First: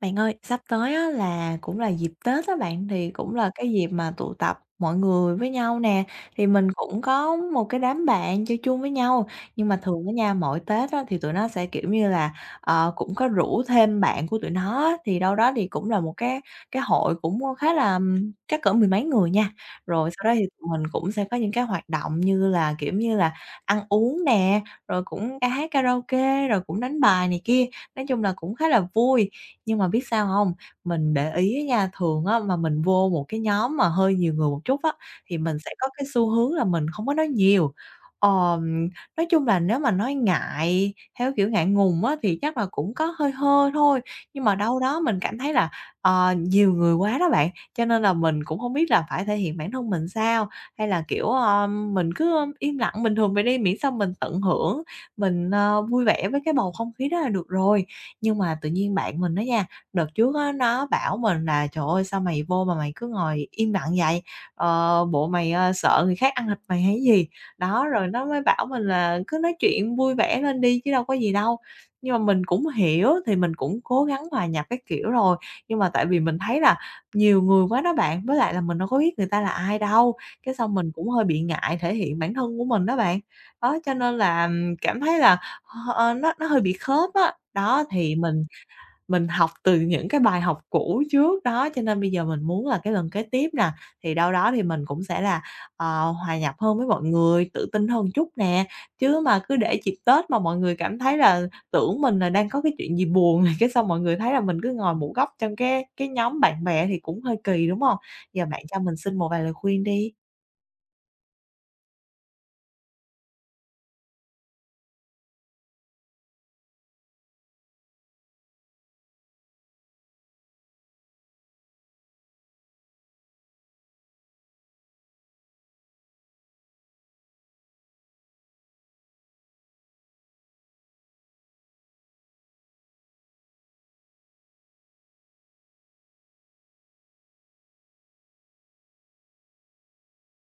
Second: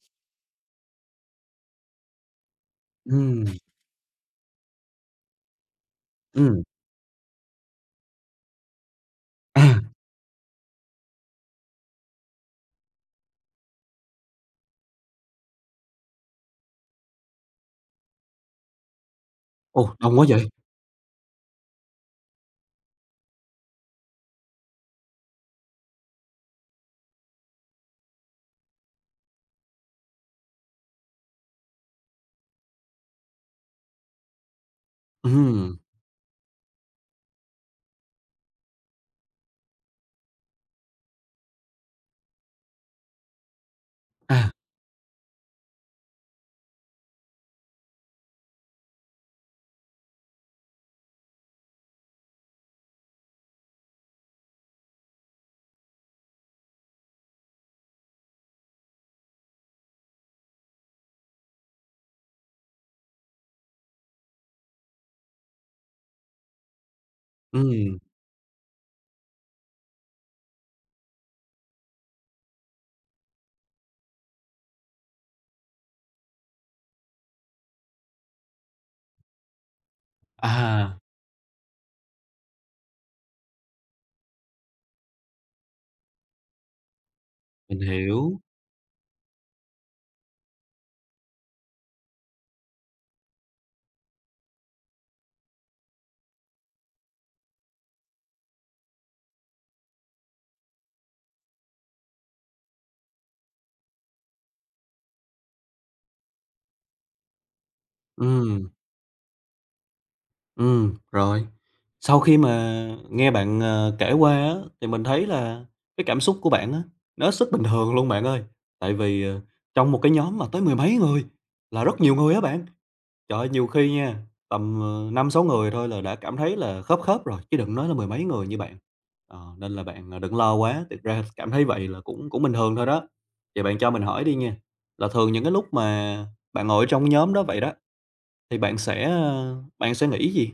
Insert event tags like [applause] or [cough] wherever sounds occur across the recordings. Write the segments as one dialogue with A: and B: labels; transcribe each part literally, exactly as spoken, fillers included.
A: Bạn ơi, sắp tới á là cũng là dịp Tết á bạn, thì cũng
B: Ừm,
A: là cái dịp mà tụ tập mọi người với nhau nè, thì
B: ừm,
A: mình cũng có một cái đám bạn chơi chung với nhau.
B: à,
A: Nhưng mà thường ở nhà mỗi Tết á thì tụi nó sẽ, kiểu như là, ờ, cũng có rủ thêm bạn của tụi nó á, thì đâu đó thì cũng là một cái cái hội cũng khá là ừm, chắc cỡ mười mấy người nha.
B: ồ,
A: Rồi
B: đông
A: sau
B: quá
A: đó thì
B: vậy?
A: tụi mình cũng sẽ có những cái hoạt động như là, kiểu như là, ăn uống nè, rồi cũng ca hát karaoke, rồi cũng đánh bài này kia. Nói chung là cũng khá là vui, nhưng mà biết sao hông? Mình để ý á nha, thường á mà mình vô một cái nhóm mà hơi nhiều người một chút á, thì mình sẽ
B: Ừm,
A: có cái xu hướng là mình không có nói nhiều. Ờm, nói chung là nếu mà nói ngại theo kiểu ngại ngùng á thì chắc là cũng có hơi hơ thôi, nhưng
B: à,
A: mà đâu đó mình cảm thấy là, ờ, nhiều người quá đó bạn, cho nên là mình cũng hông biết là phải thể hiện bản thân mình sao, hay là, kiểu, ờ, mình cứ im lặng bình thường vậy đi, miễn sao mình tận hưởng mình, ơ, vui vẻ với cái bầu không khí đó là được rồi. Nhưng mà tự nhiên bạn mình đó nha, đợt trước á, nó bảo mình là "Trời ơi, sao mày vô mà mày cứ ngồi im lặng vậy? Ờ, bộ mày, ờ, sợ người khác ăn thịt mày hay gì?" Đó,
B: ừm,
A: rồi nó mới bảo mình là "Cứ nói chuyện vui vẻ lên đi chứ đâu có gì đâu." Nhưng mà mình cũng hiểu thì mình cũng cố gắng hòa nhập cái kiểu rồi, nhưng mà tại vì mình thấy là nhiều người quá đó bạn, với lại là mình đâu có biết người ta là ai đâu, cái xong mình
B: à,
A: cũng hơi bị ngại thể hiện bản thân của mình đó bạn. Đó, cho nên là, cảm thấy là, ờ, ờ, nó nó hơi bị khớp á.
B: mình
A: Đó, thì
B: hiểu,
A: mình mình học từ những cái bài học cũ trước đó, cho nên bây giờ mình muốn là cái lần kế tiếp nè, thì đâu đó thì mình cũng sẽ là, ờ, hòa nhập hơn với mọi người, tự tin hơn chút nè. Chứ mà cứ để dịp Tết mà mọi người cảm thấy là tưởng mình là đang có cái chuyện gì buồn [laughs] này, cái xong mọi người thấy là mình cứ ngồi một góc trong cái cái nhóm bạn bè thì cũng hơi kỳ, đúng không? Giờ bạn
B: ừm,
A: cho mình xin một vài lời khuyên đi.
B: ừm, rồi. Sau khi mà nghe bạn, ờ, kể qua á, thì mình thấy là cái cảm xúc của bạn á, nó hết sức bình thường luôn bạn ơi. Tại vì, ờ, trong một cái nhóm mà tới mười mấy người là rất nhiều người á bạn. Trời ơi, nhiều khi nha, tầm, ờ, năm sáu người thôi là đã cảm thấy là khớp khớp rồi, chứ đừng nói là mười mấy người như bạn. Ờ, nên là bạn, à, đừng lo quá, thực ra cảm thấy vậy là cũng cũng bình thường thôi đó. Vậy bạn cho mình hỏi đi nha, là thường những cái lúc mà bạn ngồi trong nhóm đó vậy đó, thì bạn sẽ, ơ, bạn sẽ nghĩ gì?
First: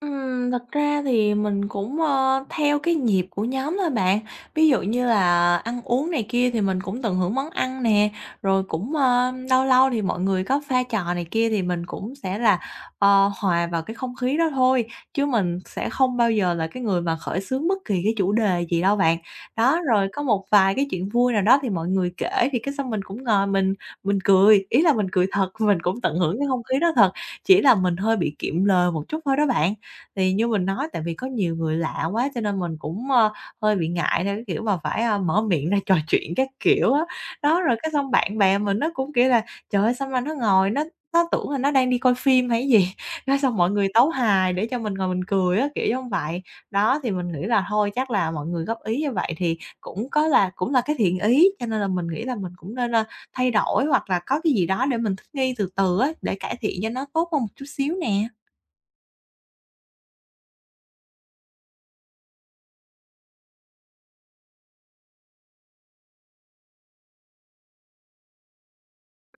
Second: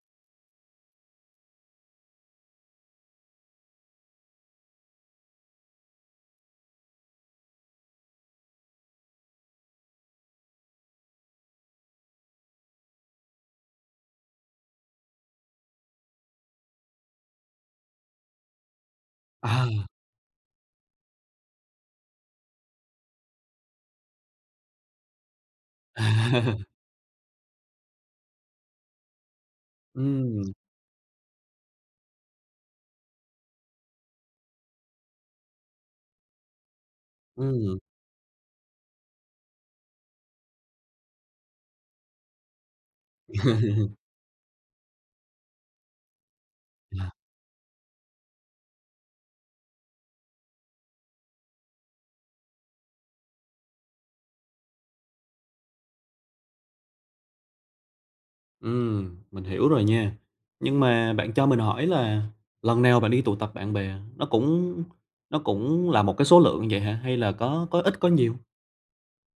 A: Ừm, thật ra thì mình cũng, ơ, theo cái nhịp của nhóm thôi bạn. Ví dụ như là ăn uống này kia thì mình cũng tận hưởng món ăn nè, rồi cũng, ơ, lâu lâu thì mọi người có pha trò này kia thì mình cũng sẽ là, ờ, hòa vào cái không khí đó thôi, chứ mình sẽ không bao giờ là cái người mà khởi xướng bất kỳ cái chủ đề gì đâu bạn.
B: À.
A: Đó, rồi có một vài cái chuyện vui nào đó thì mọi người kể thì cái xong mình cũng ngồi mình mình cười, ý là mình cười thật, [laughs] mình cũng tận hưởng cái không khí
B: [laughs]
A: đó thật, chỉ là mình hơi bị kiệm lời một chút thôi đó bạn. Thì như
B: Ừm,
A: mình nói tại vì có nhiều người lạ quá cho nên mình cũng, ơ, hơi bị ngại theo cái kiểu mà phải, a, mở miệng ra [laughs] trò chuyện các kiểu á. Đó, rồi
B: ừm.
A: cái xong bạn bè mình nó cũng, kiểu là "Trời ơi, sao mà nó ngồi nó nó tưởng là nó đang đi coi phim hay gì?" [laughs] Cái xong mọi người
B: [laughs]
A: tấu hài để cho mình ngồi mình cười á, kiểu giống vậy. Đó, thì mình nghĩ là thôi chắc là mọi người góp ý như vậy thì cũng có là cũng là cái thiện ý, cho nên là mình nghĩ là mình cũng nên, ơ, thay đổi hoặc là có cái gì đó để mình thích nghi từ từ á, để cải thiện cho nó tốt hơn một chút xíu nè.
B: Ừm, mình hiểu rồi nha. Nhưng mà bạn cho mình hỏi là lần nào bạn đi tụ tập bạn bè nó cũng nó cũng là một cái số lượng vậy hả? Hay là có có ít có nhiều?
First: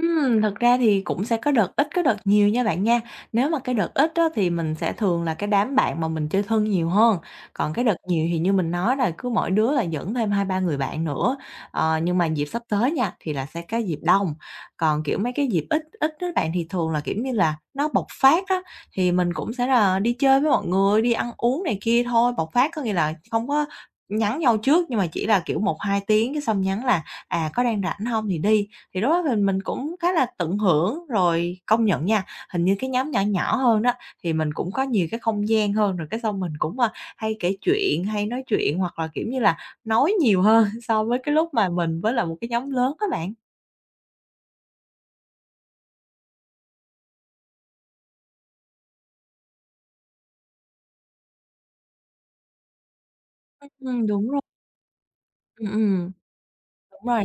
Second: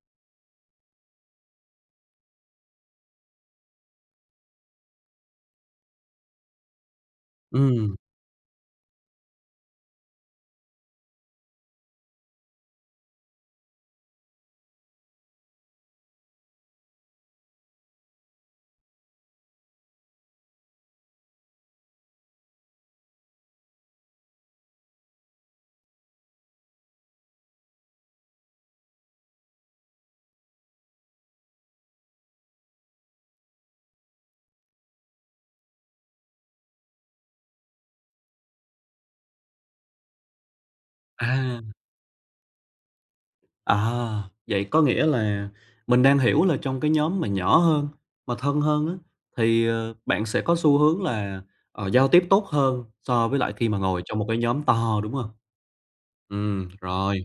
A: Ừm, thật ra thì cũng sẽ có đợt ít, có đợt nhiều nha bạn nha. Nếu mà cái đợt ít á, thì mình sẽ thường là cái đám bạn mà mình chơi thân nhiều hơn, còn cái
B: Ừ.
A: đợt nhiều thì như mình nói là cứ mỗi đứa là dẫn thêm hai ba người bạn nữa. Ờ, nhưng mà dịp sắp tới nha, thì là sẽ cái dịp đông, còn, kiểu, mấy cái dịp ít ít á bạn, thì thường là, kiểu như là, nó bộc phát á, thì mình cũng sẽ là đi chơi với mọi người, đi ăn uống này kia thôi. Bộc phát có nghĩa là không có nhắn nhau trước, nhưng mà chỉ là, kiểu, một hai tiếng cái xong nhắn là "À, có đang rảnh không thì đi." Thì lúc đó mình mình cũng khá là tận hưởng, rồi công nhận nha, hình như cái nhóm nhỏ nhỏ hơn đó, thì mình cũng có nhiều cái không gian hơn, rồi cái xong mình cũng, a, hay kể chuyện, hay nói chuyện hoặc là, kiểu như là, nói nhiều hơn [laughs] so với cái lúc
B: À,
A: mà mình với lại một cái nhóm lớn các bạn.
B: à, vậy có nghĩa là mình đang hiểu là trong cái nhóm mà nhỏ hơn, mà thân hơn á, thì, ờ, bạn sẽ có xu hướng là, ờ, giao tiếp tốt hơn so với lại khi mà ngồi
A: Ừm,
B: trong một
A: đúng
B: cái
A: rồi.
B: nhóm to, đúng không?
A: Ừm, ừm,
B: Ừ,
A: đúng rồi.
B: rồi.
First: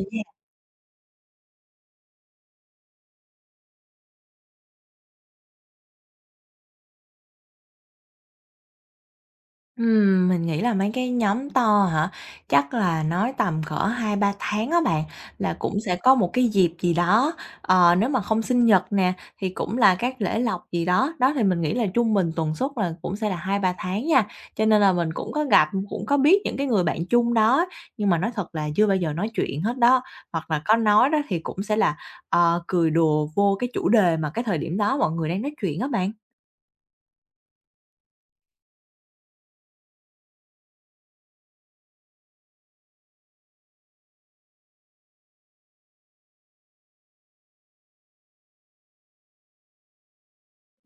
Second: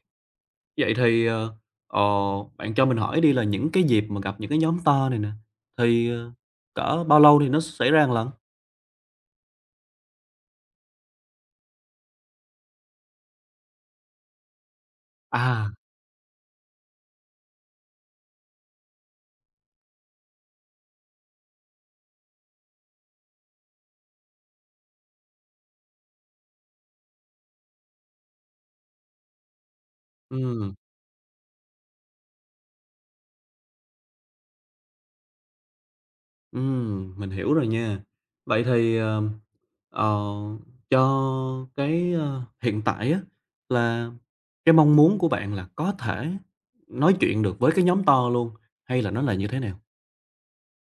B: Vậy thì, ờ, ờ, bạn cho mình hỏi đi là những cái dịp mà gặp những cái nhóm to này nè, thì, ờ, cỡ bao lâu thì nó xảy ra một lần?
A: Ừm, mình nghĩ là mấy cái nhóm to hả? Chắc là nói tầm cỡ hai ba tháng á bạn, là
B: À,
A: cũng sẽ có một cái dịp gì đó, ờ, nếu mà không sinh nhật nè, thì cũng là các lễ lộc gì đó. Đó, thì mình nghĩ là trung bình tuần suất là cũng sẽ là hai ba tháng nha, cho nên là mình cũng có gặp, cũng có biết những cái người bạn chung đó, nhưng mà nói thật là chưa bao giờ nói chuyện hết đó. Hoặc là có
B: ừm,
A: nói đó thì cũng sẽ là, ờ, cười đùa vô cái chủ đề mà cái thời điểm đó mọi người đang nói chuyện á bạn.
B: ừm, mình hiểu rồi nha. Vậy thì, ờ, ờ, cho cái, ơ, hiện tại á, là cái mong muốn của bạn là có thể nói chuyện được với cái nhóm to luôn, hay là nó là như thế nào?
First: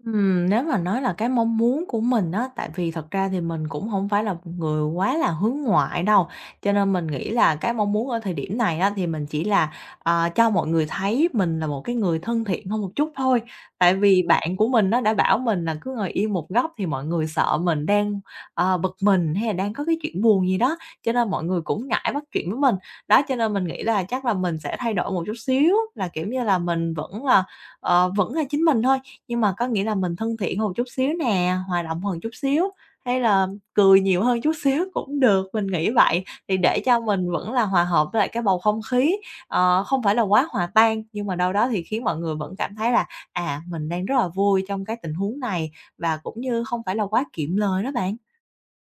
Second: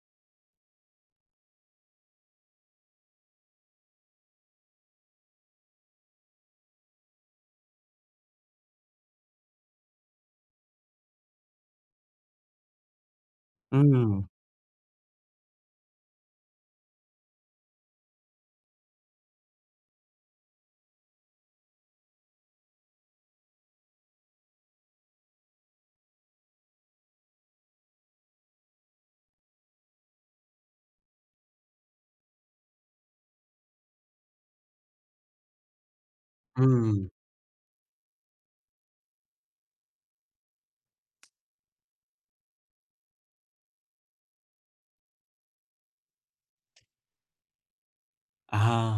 A: Ừm, nếu mà nói là cái mong muốn của mình á, tại vì thật ra thì mình cũng không phải là một người quá là hướng ngoại đâu, cho nên mình nghĩ là cái mong muốn ở thời điểm này á, thì mình chỉ là, ờ, cho mọi người thấy mình là một cái người thân thiện hơn một chút thôi. Tại vì
B: Ừm,
A: bạn của mình nó đã bảo mình là cứ ngồi yên một góc thì mọi người sợ mình đang, ờ, bực mình hay là đang có cái chuyện buồn gì đó, cho nên mọi người cũng ngại bắt chuyện với mình. Đó, cho nên mình nghĩ là chắc là mình sẽ thay đổi một chút xíu, là, kiểu như là, mình vẫn là Ờ, vẫn là chính mình thôi, nhưng mà có nghĩa là mình thân thiện hơn một chút xíu nè, hòa đồng hơn chút xíu, hay là cười nhiều hơn chút [laughs] xíu cũng được, mình nghĩ vậy. Thì để cho
B: ừm,
A: mình vẫn là hòa hợp với lại cái bầu không khí, ờ, không phải là quá hòa tan, nhưng mà đâu đó thì khiến mọi người vẫn cảm thấy là, à, mình đang rất là vui trong cái tình huống này và cũng như không phải là quá kiệm lời đó bạn.
B: à,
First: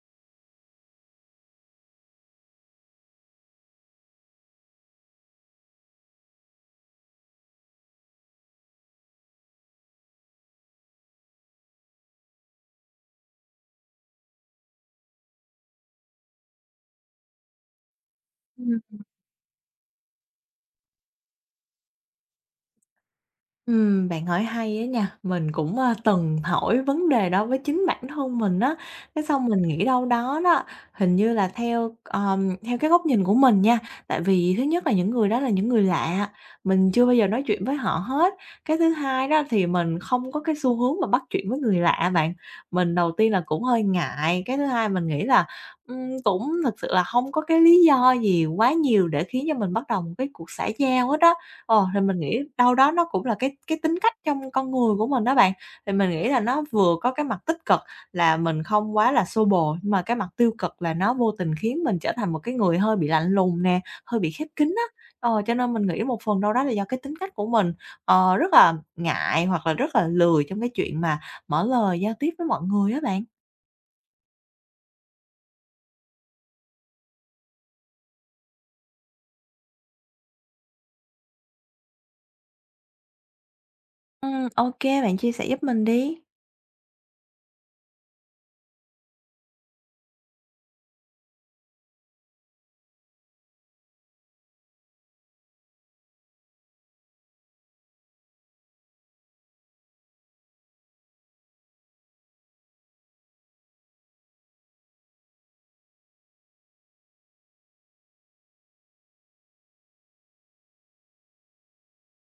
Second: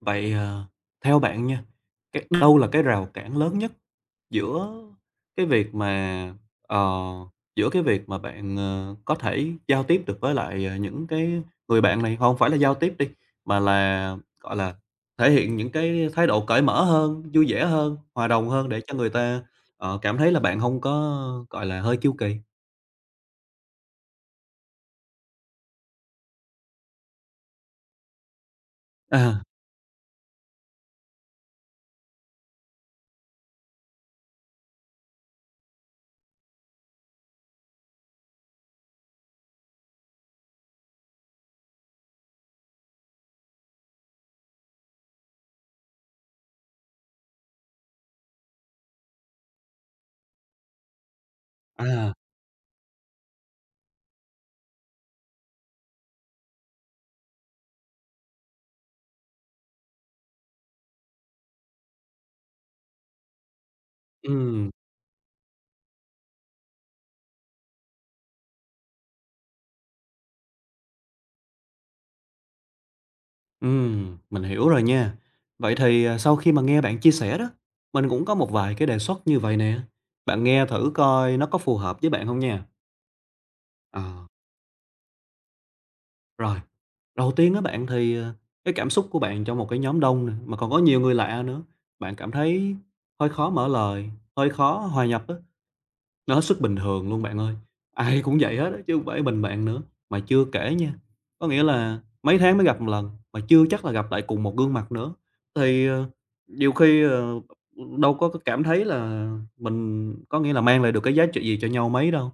B: vậy, ờ, theo bạn nha, cái đâu là cái rào cản lớn nhất Giữa cái việc mà, ờ, giữa cái việc mà bạn, ờ, có thể giao tiếp được với lại, ờ, những cái người bạn này không phải là giao tiếp đi, mà là, gọi là, thể hiện những cái thái độ cởi mở hơn, vui vẻ hơn, hòa đồng hơn để cho người ta, ờ, cảm thấy là bạn không có, gọi là, hơi kiêu kỳ.
A: Ừm, bạn hỏi hay á nha, mình cũng, a, từng hỏi vấn đề đó với chính bản thân mình á, cái
B: À,
A: xong mình nghĩ đâu đó đó, hình như là theo, ờm, theo cái góc nhìn của mình nha, tại vì thứ nhất là những người đó là những người lạ, mình chưa bao giờ nói chuyện với họ hết. Cái thứ hai đó thì mình không có cái xu hướng mà bắt chuyện với người lạ bạn, mình đầu tiên là cũng hơi ngại, cái thứ hai mình nghĩ là, ừm, cũng thực sự là không có cái lý do gì quá nhiều để khiến cho mình bắt đầu một cái cuộc xã giao hết á. Ờ, thì
B: à,
A: mình nghĩ đâu đó nó cũng là cái cái tính cách trong con người của mình đó bạn. Thì mình nghĩ là nó vừa có cái mặt tích cực là mình không quá là xô bồ, nhưng mà cái mặt tiêu cực là nó vô tình khiến mình trở thành một cái người hơi bị lạnh lùng nè, hơi bị khép kín
B: ừm,
A: á. Ờ, cho nên mình nghĩ một phần đâu đó là do cái tính cách của mình, ờ, rất là ngại hoặc là rất là lười trong cái chuyện mà mở lời giao tiếp với mọi người á bạn.
B: ừm, mình hiểu rồi nha. Vậy thì, à, sau khi mà nghe bạn chia sẻ đó, mình cũng có một vài cái đề xuất như vậy nè, bạn nghe thử coi nó có phù hợp với bạn không nha. Ờ.
A: Ừm, ô bạn chia sẻ giúp mình đi.
B: Rồi, đầu tiên á bạn thì, ờ, cái cảm xúc của bạn trong một cái nhóm đông nè, mà còn có nhiều người lạ nữa, bạn cảm thấy hơi khó mở lời, hơi khó hòa nhập á, nó hết sức bình thường luôn bạn ơi. Ai cũng vậy hết á chứ không phải mình bạn nữa. Mà chưa kể nha, có nghĩa là mấy tháng mới gặp một lần, mà chưa chắc là gặp lại cùng một gương mặt nữa, thì, ờ, nhiều khi, ờ, đâu có cảm thấy là mình có nghĩa là mang lại được cái giá trị gì cho nhau mấy đâu.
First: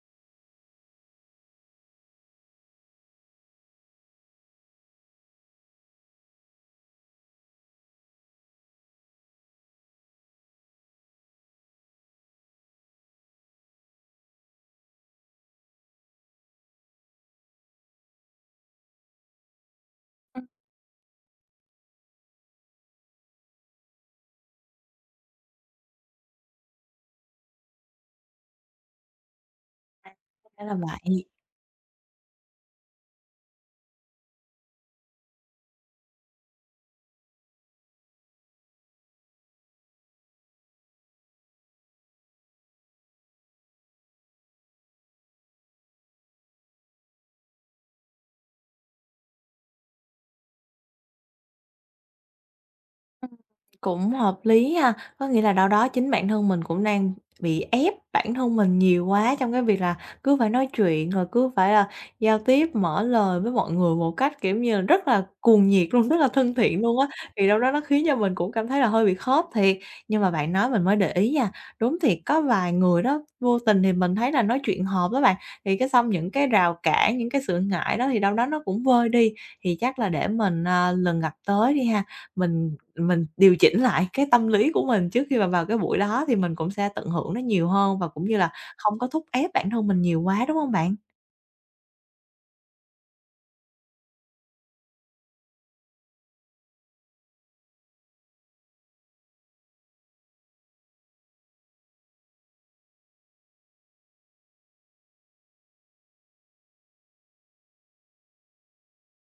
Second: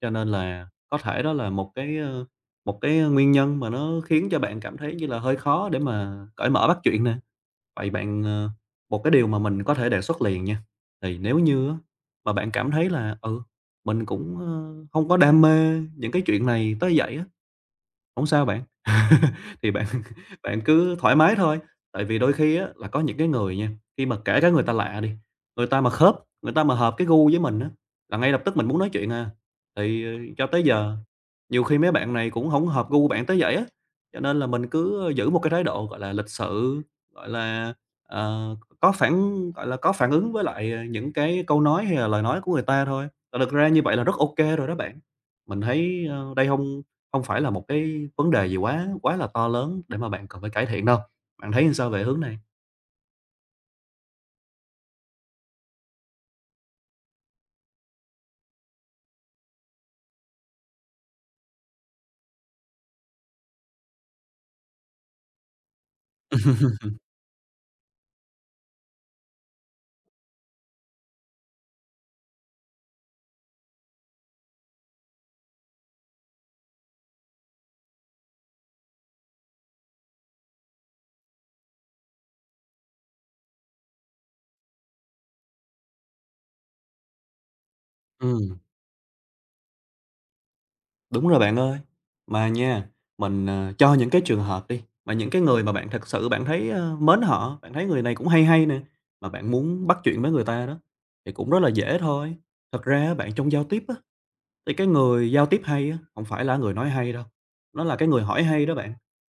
B: Cho nên là có thể đó là một cái, ơ, một cái nguyên nhân mà nó khiến cho bạn cảm thấy như là hơi khó để mà cởi mở bắt chuyện nè. Vậy bạn, ờ một cái điều mà mình có thể đề xuất liền nha, thì nếu như á mà bạn cảm thấy là, ừ, mình cũng, ơ, hông có đam mê những cái chuyện này tới vậy á, không sao bạn. Thì bạn [laughs]
A: Ừm,
B: bạn cứ thoải mái thôi, tại vì đôi khi á là có những cái người nha, khi mà kể cả người ta lạ đi, người ta mà khớp, người ta mà hợp cái gu với mình á, là ngay lập tức mình muốn nói chuyện à. Thì,
A: à,
B: ờ, cho tới
A: ra là
B: giờ,
A: vậy.
B: nhiều khi mấy bạn này cũng không hợp gu bạn tới vậy á, cho nên là mình cứ giữ một cái thái độ, gọi là, lịch sự, gọi là, ờ, có phản gọi là, có phản ứng với lại, ờ, những cái câu nói hay là lời nói của người ta thôi. Và thực ra như vậy là rất ok rồi đó bạn. Mình thấy, ơ, đây không không phải là một cái vấn đề gì quá quá là to lớn để mà bạn cần phải cải thiện đâu. Bạn thấy sao về hướng này?
A: Cũng hợp lý ha, có nghĩa là đâu đó chính bản thân mình cũng đang bị ép bản thân mình nhiều quá trong cái việc là cứ phải nói chuyện, rồi cứ phải là giao tiếp, mở lời với mọi người một cách, kiểu như là, rất là cuồng nhiệt luôn, rất là thân thiện
B: [laughs]
A: luôn á, thì đâu đó nó khiến cho mình cũng cảm thấy là hơi bị khớp thiệt. Nhưng mà bạn nói mình mới để ý nha, đúng thiệt có vài người đó, vô tình thì mình thấy là nói chuyện hợp đó bạn, thì cái xong những cái rào cản, những cái sự ngại đó thì đâu đó nó cũng vơi đi, thì chắc là để mình, à, lần gặp tới đi ha, mình mình điều chỉnh lại cái tâm lý của mình trước khi mà vào cái buổi đó thì mình cũng sẽ tận hưởng nó nhiều hơn và cũng như là
B: Ừm,
A: không có thúc ép bản thân mình nhiều quá, đúng không bạn?
B: đúng rồi bạn ơi. Mà nha, mình, ờ, cho những cái trường hợp đi, mà những cái người mà bạn thật sự bạn thấy, ơ, mến họ, bạn thấy người này cũng hay hay nè, mà bạn muốn bắt chuyện với người ta đó, thì cũng rất là dễ thôi. Thật ra á bạn, trong giao tiếp á, thì cái người giao tiếp hay á, hổng phải là người nói hay đâu, nó là cái người hỏi hay đó bạn.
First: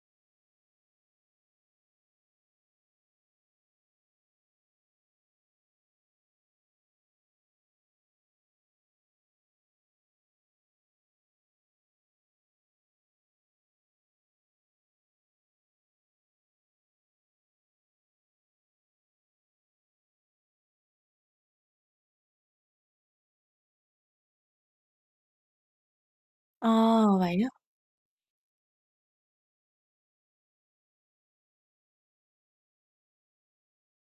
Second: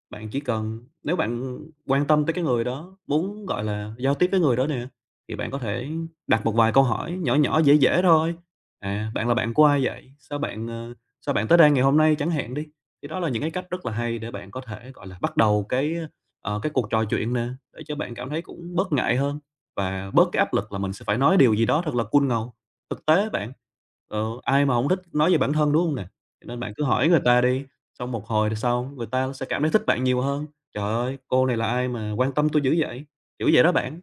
B: Bạn chỉ cần nếu bạn quan tâm tới cái người đó, muốn, gọi là, giao tiếp với người đó nè, thì bạn có thể đặt một vài câu hỏi nhỏ nhỏ, dễ dễ thôi. "À, bạn là bạn của ai vậy? Sao bạn, ờ, sao bạn tới đây ngày hôm nay?" Chẳng hạn đi. Thì đó là những cái cách rất là hay để bạn có thể, gọi là, bắt đầu cái, ờ, cái cuộc trò chuyện nè, để cho bạn cảm thấy cũng bớt ngại hơn và bớt cái áp lực là mình sẽ phải nói điều gì đó thật là cool ngầu. Thực tế bạn, ờ, ai mà hổng thích nói về bản thân, đúng hông nè? Cho nên
A: Ờ,
B: bạn cứ hỏi người
A: vậy
B: ta
A: á.
B: đi, xong một hồi sau người ta sẽ cảm thấy thích bạn nhiều hơn. "Trời ơi, cô này là ai mà quan tâm tui dữ vậy?" Kiểu vậy đó bạn,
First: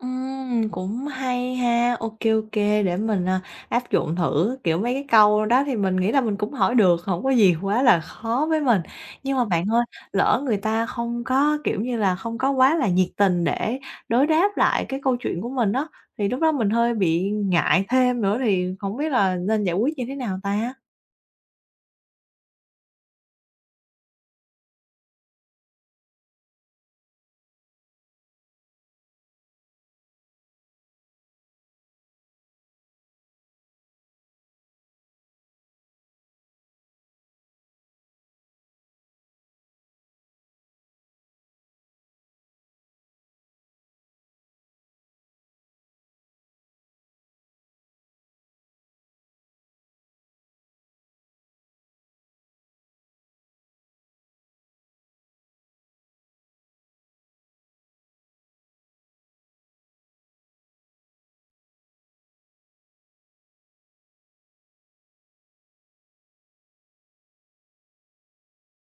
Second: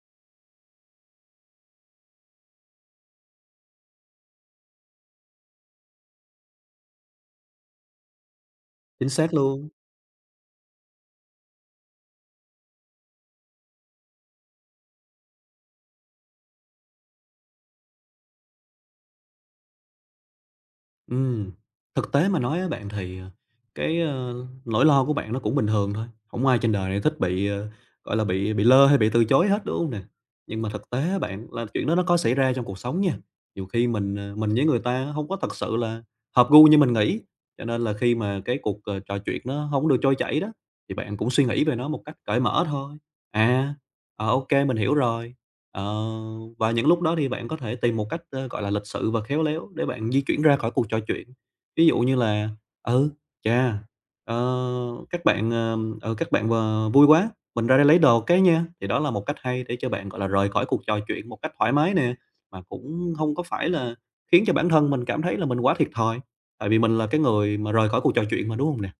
A: Ừm, cũng hay ha. Ok, ok, để mình, à, áp dụng thử. Kiểu, mấy cái câu đó thì mình nghĩ là mình cũng hỏi được, không có gì quá là khó với mình.
B: chính xác
A: Nhưng mà bạn
B: luôn.
A: ơi, lỡ người ta không có, kiểu như là, không có quá là nhiệt tình để đối đáp lại cái câu chuyện của mình đó thì lúc đó mình hơi bị ngại thêm nữa thì không biết là nên giải quyết như thế nào ta?
B: Ừm, thực tế mà nói á bạn thì, ờ, cái, ơ, nỗi lo của bạn nó cũng bình thường thôi, không ai trên đời này thích bị, ờ, gọi là, bị bị lơ hay bị từ chối hết, đúng không nè? Nhưng mà thực tế á bạn là chuyện đó nó có xảy ra trong cuộc sống nha, nhiều khi mình, ờ, mình với người ta không có thật sự là hợp gu như mình nghĩ, cho nên là khi mà cái cuộc, ờ, trò chuyện nó không được trôi chảy đó, thì bạn cũng suy nghĩ về nó một cách cởi mở thôi. À, ờ, ô mình hiểu rồi. Ờ, và những lúc đó thì bạn có thể tìm một cách, ơ, gọi là, lịch sự và khéo léo để bạn di chuyển ra khỏi cuộc trò chuyện. Ví dụ như là "Ừ, chà, ờ, các bạn, ờ, ừ, các bạn v vui quá, mình ra đây lấy đồ cái nha." Thì đó là một cách hay để cho bạn, gọi là, rời khỏi cuộc trò chuyện một cách thoải mái nè, mà cũng không có phải là khiến cho bản thân mình cảm thấy là mình quá thiệt thòi, tại vì mình là cái người mà rời khỏi cuộc trò chuyện mà, đúng không nè?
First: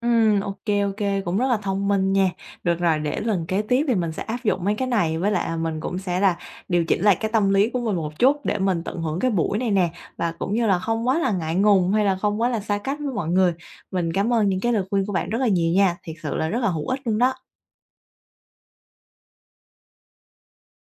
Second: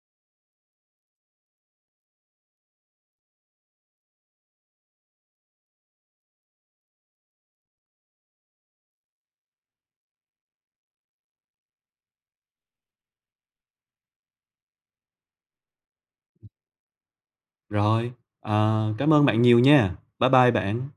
A: Ừm, ok, ok, cũng rất là thông minh nha. Được rồi, để lần kế tiếp thì mình sẽ áp dụng mấy cái này, với lại, à, mình cũng sẽ là điều chỉnh lại cái tâm lý của mình một chút để mình tận hưởng cái buổi này nè, và cũng như là không quá là ngại ngùng hay là không quá là xa cách với mọi người. Mình cảm ơn những cái lời khuyên của bạn rất là nhiều nha, thiệt sự là rất là hữu ích luôn đó.
B: Rồi, ờ, cảm ơn bạn nhiều nha. Bye bye bạn.